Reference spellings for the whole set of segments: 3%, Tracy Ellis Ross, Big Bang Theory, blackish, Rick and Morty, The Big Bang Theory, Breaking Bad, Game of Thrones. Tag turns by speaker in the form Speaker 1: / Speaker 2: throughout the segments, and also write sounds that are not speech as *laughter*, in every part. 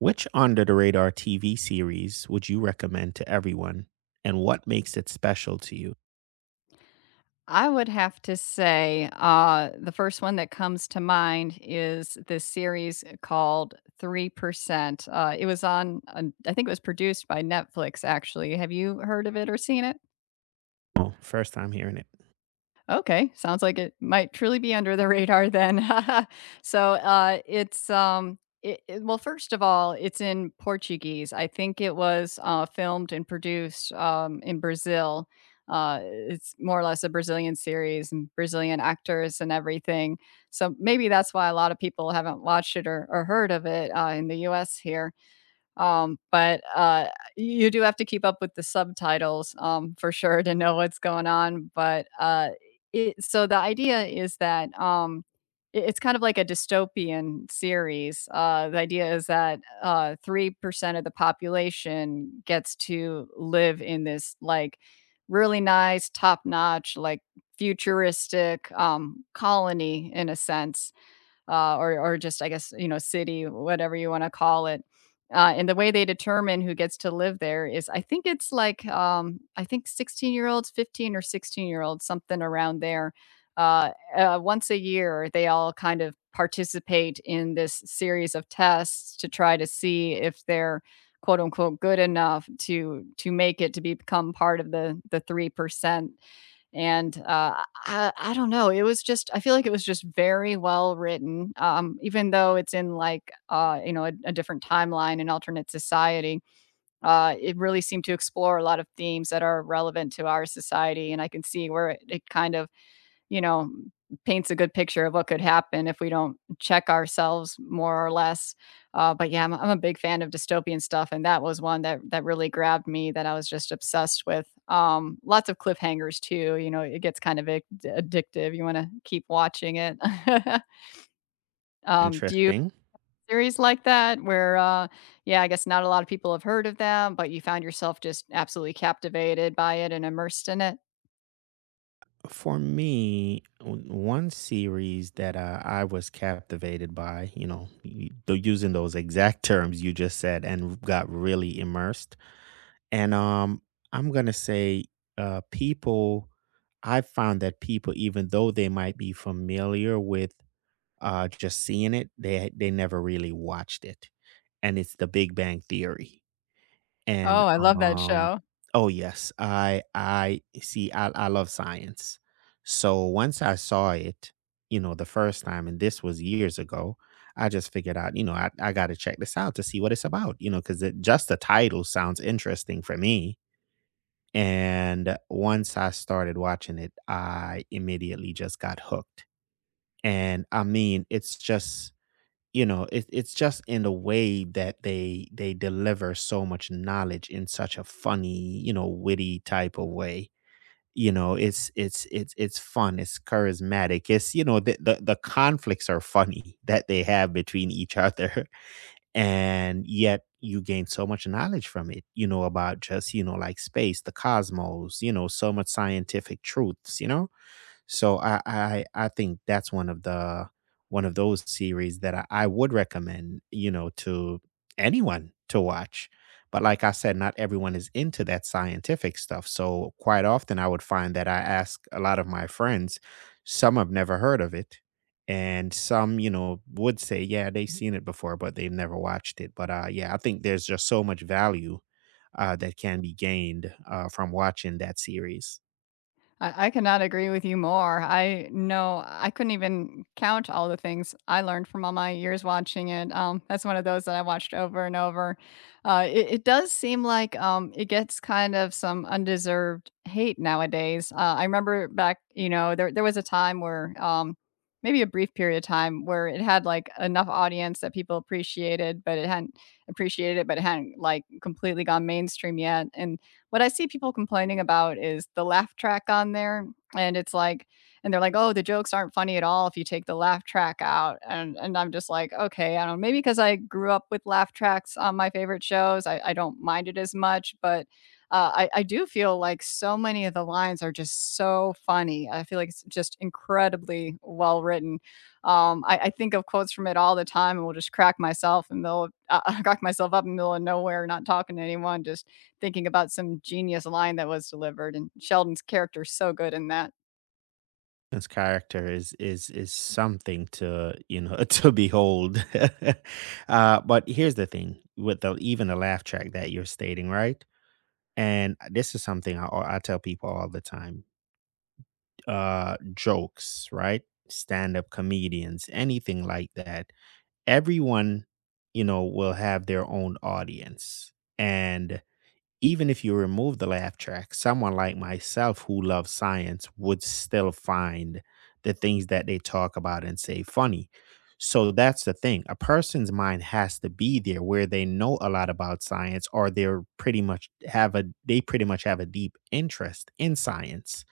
Speaker 1: Which Under the Radar TV series would you recommend to everyone, and what makes it special to you?
Speaker 2: I would have to say, the first one that comes to mind is this series called 3%. It was on I think it was produced by Netflix, actually. Have you heard of it or seen it?
Speaker 1: Oh, first time hearing it.
Speaker 2: Okay, sounds like it might truly be under the radar then. *laughs* Well, first of all, it's in Portuguese. I think it was filmed and produced in Brazil. It's more or less a Brazilian series and Brazilian actors and everything. So maybe that's why a lot of people haven't watched it or heard of it in the US here. Um, but, uh, you do have to keep up with the subtitles, for sure to know what's going on, but, it so the idea is that it's kind of like a dystopian series. The idea is that 3% of the population gets to live in this, like, really nice, top-notch, like, futuristic, colony in a sense , or just, I guess, you know, city, whatever you want to call it. And the way they determine who gets to live there is, I think it's like I think 16-year-olds, 15 or 16-year-olds, something around there. Uh, Once a year, they all kind of participate in this series of tests to try to see if they're, quote unquote, good enough to make it to become part of the 3%. And I don't know, it was just, I feel like it was just very well written, even though it's in, like, a different timeline, an alternate society. It really seemed to explore a lot of themes that are relevant to our society, and I can see where it kind of, you know, paints a good picture of what could happen if we don't check ourselves, more or less. But yeah, I'm a big fan of dystopian stuff, and that was one that really grabbed me. That I was just obsessed with. Lots of cliffhangers too. You know, it gets kind of addictive. You want to keep watching it. *laughs* Do you
Speaker 1: Interesting.
Speaker 2: series like that where, yeah, I guess not a lot of people have heard of them, but you found yourself just absolutely captivated by it and immersed in it?
Speaker 1: For me, one series that I was captivated by, you know, though using those exact terms you just said, and got really immersed. And I'm gonna say, people, I've found that people, even though they might be familiar with just seeing it, they never really watched it, and it's The Big Bang Theory, and,
Speaker 2: Oh, I love that
Speaker 1: um
Speaker 2: show.
Speaker 1: oh, yes, I see, I love science. So, once I saw it, you know, the first time, and this was years ago, I just figured out, you know, I gotta check this out to see what it's about, you know, 'cause it just the title sounds interesting for me, and once I started watching it, I immediately just got hooked. And, I mean, it's just, you know, it, it's just in the way that they deliver so much knowledge in such a funny, you know, witty type of way. You know, it's fun, it's charismatic, it's, you know, the conflicts are funny *laughs* that they have between each other. *laughs* And yet you gain so much knowledge from it, you know, about just, you know, like space, the cosmos, you know, so much scientific truths, you know. So I think that's one of those series that I would recommend, you know, to anyone to watch. But like I said, not everyone is into that scientific stuff. So quite often I would find that I ask a lot of my friends, some have never heard of it. And some, you know, would say, yeah, they've seen it before, but they've never watched it. But yeah, I think there's just so much value that can be gained from watching that series.
Speaker 2: I cannot agree with you more. I know I couldn't even count all the things I learned from all my years watching it. That's one of those that I watched over and over. It does seem like it gets kind of some undeserved hate nowadays. I remember back, you know, there was a time where maybe a brief period of time where it had like enough audience that people appreciated it, but it hadn't like completely gone mainstream yet. And what I see people complaining about is the laugh track on there, and it's like, and they're like, "Oh, the jokes aren't funny at all if you take the laugh track out." And I'm just like, "Okay, I don't know, maybe because I grew up with laugh tracks on my favorite shows, I don't mind it as much." But I do feel like so many of the lines are just so funny. I feel like it's just incredibly well written. I think of quotes from it all the time and will just crack myself, and they'll *laughs* crack myself up in the middle of nowhere, not talking to anyone, just thinking about some genius line that was delivered, and Sheldon's character is so good in that.
Speaker 1: His character is something to, you know, *laughs* to behold. *laughs* But here's the thing with the even the laugh track that you're stating, right? And this is something I tell people all the time. Jokes, right? Stand-up comedians, anything like that. Everyone, you know, will have their own audience. And even if you remove the laugh track, someone like myself who loves science would still find the things that they talk about and say funny. So that's the thing. A person's mind has to be there where they know a lot about science, or they pretty much have a deep interest in science,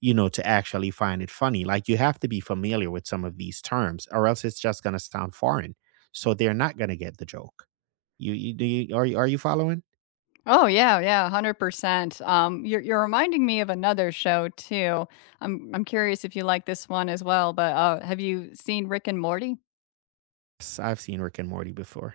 Speaker 1: you know, to actually find it funny. Like, you have to be familiar with some of these terms or else it's just going to sound foreign. So they're not going to get the joke. You do you, are you are you following?
Speaker 2: Oh yeah, yeah, 100%. You're reminding me of another show too. I'm curious if you like this one as well, but have you seen Rick and Morty?
Speaker 1: I I've seen Rick and Morty before.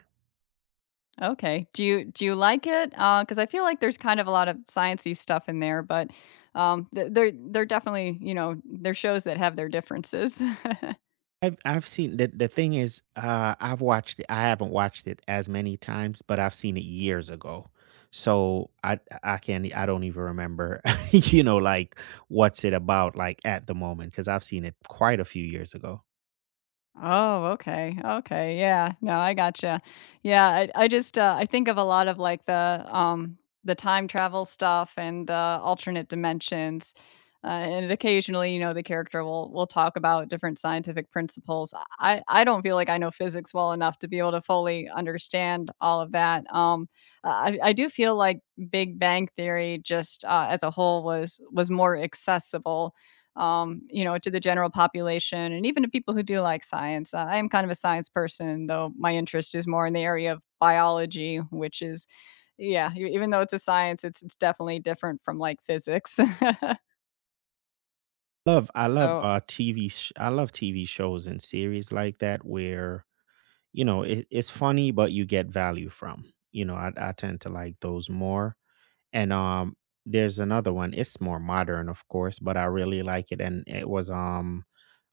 Speaker 2: Okay. Do you like it? Because I feel like there's kind of a lot of sciencey stuff in there, but they're definitely, you know, they're shows that have their differences. *laughs*
Speaker 1: I've seen The thing is, I've watched it. I haven't watched it as many times, but I've seen it years ago. So I can't e, I don't even remember, *laughs* you know, like, what's it about, like, at the moment, because I've seen it quite a few years ago.
Speaker 2: Oh, okay. Okay. Yeah. No, I gotcha. Yeah. I just, I think of a lot of like the time travel stuff and the alternate dimensions. And occasionally, you know, the character will talk about different scientific principles. I don't feel like I know physics well enough to be able to fully understand all of that. I do feel like Big Bang Theory just, as a whole was more accessible, you know, to the general population and even to people who do like science. I am kind of a science person, though my interest is more in the area of biology, which is, yeah, even though it's a science, it's definitely different from like physics. *laughs*
Speaker 1: Love I
Speaker 2: so
Speaker 1: love uh TV sh- I love TV shows and series like that where, you know, it, it's funny but you get value from. You know, I tend to like those more. And There's another one. It's more modern, of course, but I really like it. And it was um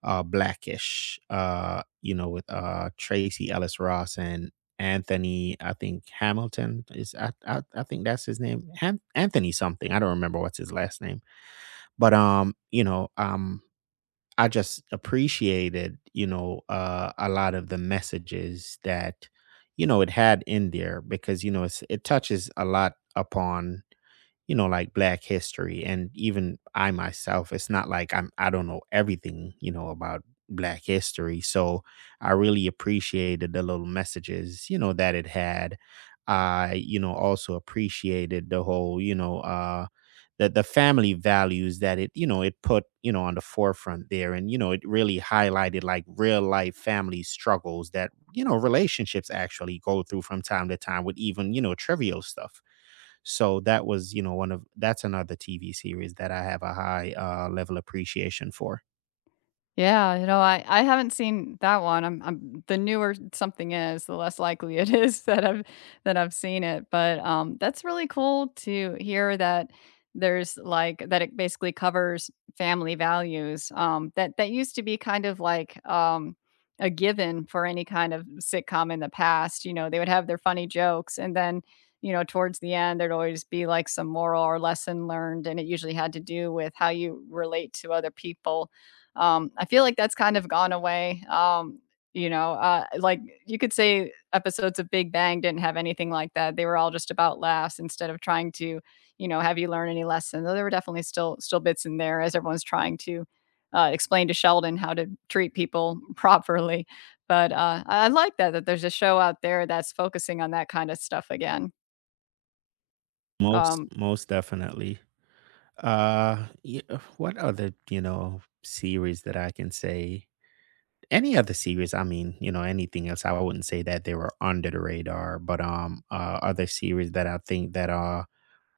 Speaker 1: uh blackish, you know, with Tracy Ellis Ross and Anthony, I think Hamilton is, I think that's his name. Anthony something. I don't remember what's his last name. But um, you know, um I just appreciated, you know, a lot of the messages that, you know, it had in there, because, you know, it's, it touches a lot upon, you know, like, black history. And even I myself, it's not like I don't know everything, you know, about black history. So I really appreciated the little messages, you know, that it had. I, you know, also appreciated the whole, you know, the family values that it, you know, it put, you know, on the forefront there. And, you know, it really highlighted, like, real life family struggles that, you know, relationships actually go through from time to time with even, you know, trivial stuff. So that was, you know, one of that's another TV series that I have a high, level appreciation for.
Speaker 2: Yeah, you know, I haven't seen that one. I'm the newer something is, the less likely it is *laughs* that I've seen it. But that's really cool to hear that there's like that it basically covers family values. That that used to be kind of like a given for any kind of sitcom in the past. You know, they would have their funny jokes, and then, you know, towards the end there'd always be like some moral or lesson learned, and it usually had to do with how you relate to other people. I feel like that's kind of gone away. You know, uh, like you could say episodes of Big Bang didn't have anything like that. They were all just about laughs instead of trying to, you know, have you learn any lesson. Though there were definitely still bits in there as everyone's trying to explain to Sheldon how to treat people *laughs* properly. But I like that there's a show out there that's focusing on that kind of stuff again.
Speaker 1: Most
Speaker 2: Um,
Speaker 1: most definitely. Uh yeah, what other, you know, series that I can say? Any other series, I mean, you know, anything else, I wouldn't say that they were under the radar, but other series that I think that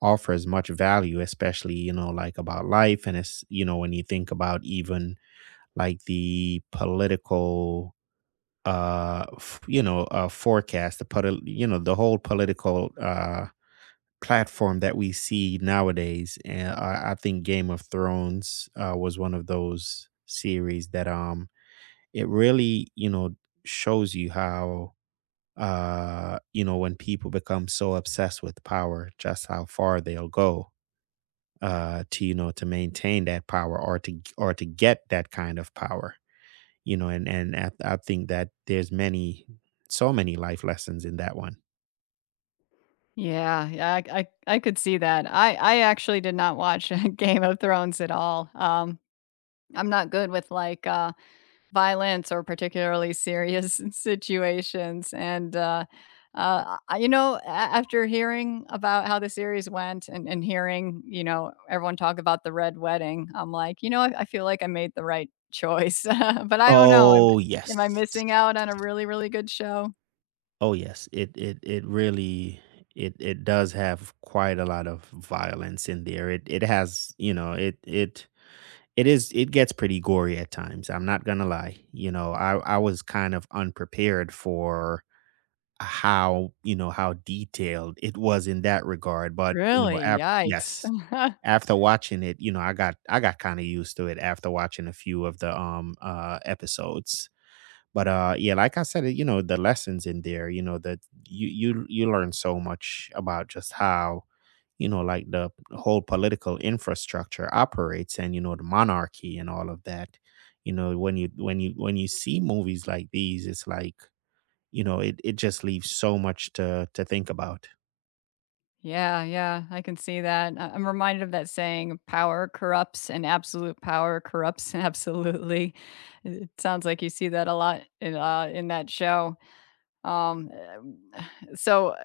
Speaker 1: offer as much value, especially, you know, like, about life. And it's, you know, when you think about even, like, the political, you know, forecast, the you know, the whole political, platform that we see nowadays. And I think Game of Thrones was one of those series that, it really, you know, shows you how, you know, when people become so obsessed with power, just how far they'll go, to, you know, to maintain that power, or to, or to get that kind of power, you know. And I think that there's many, so many life lessons in that one.
Speaker 2: yeah, yeah, I could see that. I actually did not watch *laughs* Game of Thrones at all. I'm not good with like violence or particularly serious *laughs* situations. You know, after hearing about how the series went, and hearing, you know, everyone talk about the Red Wedding, I'm like, you know, I feel like I made the right choice. *laughs* But I don't know.
Speaker 1: Oh yes.
Speaker 2: Am I missing out on a really, really good show?
Speaker 1: Oh yes. It really, it does have quite a lot of violence in there. It has, you know, it gets pretty gory at times, I'm not gonna lie. You know, I was kind of unprepared for how, you know, how detailed it was in that regard, but, you know,
Speaker 2: Really?
Speaker 1: after,
Speaker 2: Yikes.
Speaker 1: yes.
Speaker 2: *laughs*
Speaker 1: After watching it, you know, I got kinda used to it after watching a few of the, episodes. But yeah, like I said, you know, the lessons in there, you know, that you learn so much about just how, you know, like, the whole political infrastructure operates, and, you know, the monarchy and all of that. You know, when you, when you see movies like these, it's like, you know, it just leaves so much to think about.
Speaker 2: Yeah, yeah, I can see that. I'm reminded of that saying, power corrupts and absolute power corrupts *laughs* absolutely. It sounds like you see that a lot in that show. Um uh, *sighs* so uh,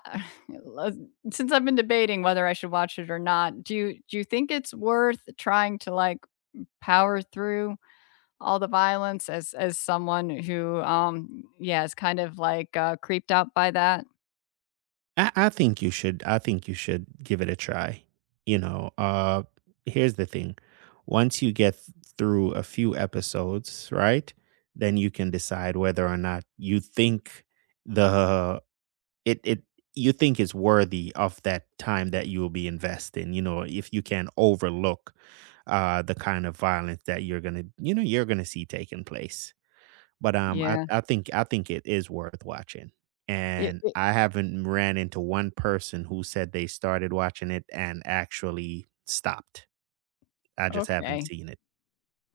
Speaker 2: ha- *sighs* since I've been debating whether I should watch it or not, do you think it's worth trying to like power through all the violence as someone who yeah, is kind of like creeped out by that?
Speaker 1: I think you should give it a try. You know, here's the thing. Once you get through a few episodes, right? Then you can decide whether or not you think the it it you think is worthy of that time that you will be investing, you know, if you can overlook the kind of violence that you're going to, you know, you're going to see taking place. But, I
Speaker 2: Yeah.
Speaker 1: I think I think it is worth watching,
Speaker 2: It,
Speaker 1: and
Speaker 2: it,
Speaker 1: I haven't ran into one person who said they started watching it and actually stopped. I just haven't
Speaker 2: okay.
Speaker 1: seen it.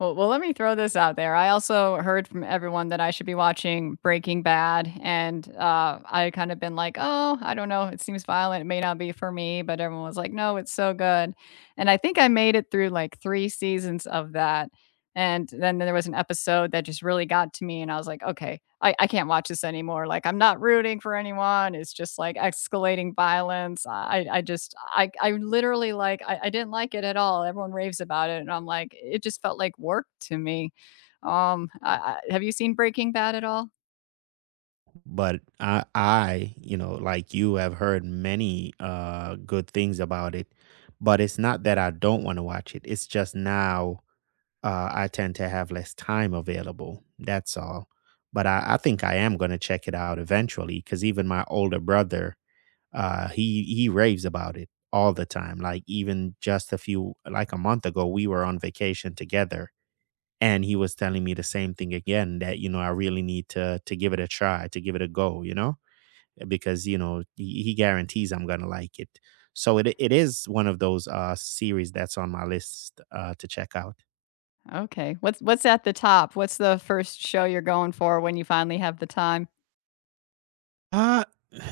Speaker 2: Well, let me throw this out there. I also heard from everyone that I should be watching Breaking Bad, and I kind of been like, oh, I don't know, it seems violent. It may not be for me, but everyone was like, no, it's so good. And I think I made it through like 3 seasons of that. And then there was an episode that just really got to me, and I was like, okay, I can't watch this anymore. Like, I'm not rooting for anyone. It's just like escalating violence. I just, I literally like, I didn't like it at all. Everyone raves about it, and I'm like, it just felt like work to me. Have you seen Breaking Bad at all?
Speaker 1: But you know, like you, have heard many, good things about it, but it's not that I don't wanna watch it, it's just now, I tend to have less time available, that's all. But I think I am gonna check it out eventually, because even my older brother, he raves about it all the time. Like, even just a few, like a month ago, we were on vacation together, and he was telling me the same thing again. That, you know, I really need to give it a try, to give it a go. You know, because, you know, he guarantees I'm gonna like it. So it is one of those series that's on my list, to check out.
Speaker 2: Okay, what's at the top? What's the first show you're going for when you finally have the time?
Speaker 1: Uh,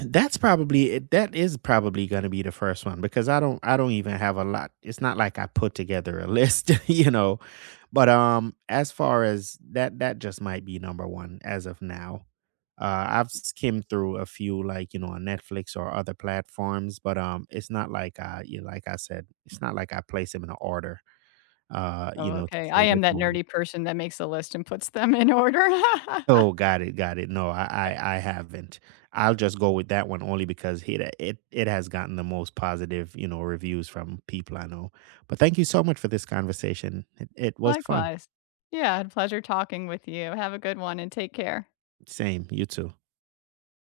Speaker 1: that is probably gonna be the first one, because I don't even have a lot. It's not like I put together a list, *laughs* you know. But as far as that, that just might be number one as of now. I've skimmed through a few, like, you know, on Netflix or other platforms, but it's not like I you like I said, it's not like I place them in an order, you
Speaker 2: Oh,
Speaker 1: know, to
Speaker 2: okay.
Speaker 1: say
Speaker 2: I am
Speaker 1: which
Speaker 2: that
Speaker 1: one.
Speaker 2: nerdy person that makes a list and puts them in order.
Speaker 1: Oh,
Speaker 2: *laughs*
Speaker 1: got it, got it. No, I haven't. I'll just go with that one only because it has gotten the most positive, you know, reviews from people I know. But thank you so much for this conversation. It was fun.
Speaker 2: Likewise. Yeah, I had pleasure talking with you. Have a good one and take care.
Speaker 1: Same, you too.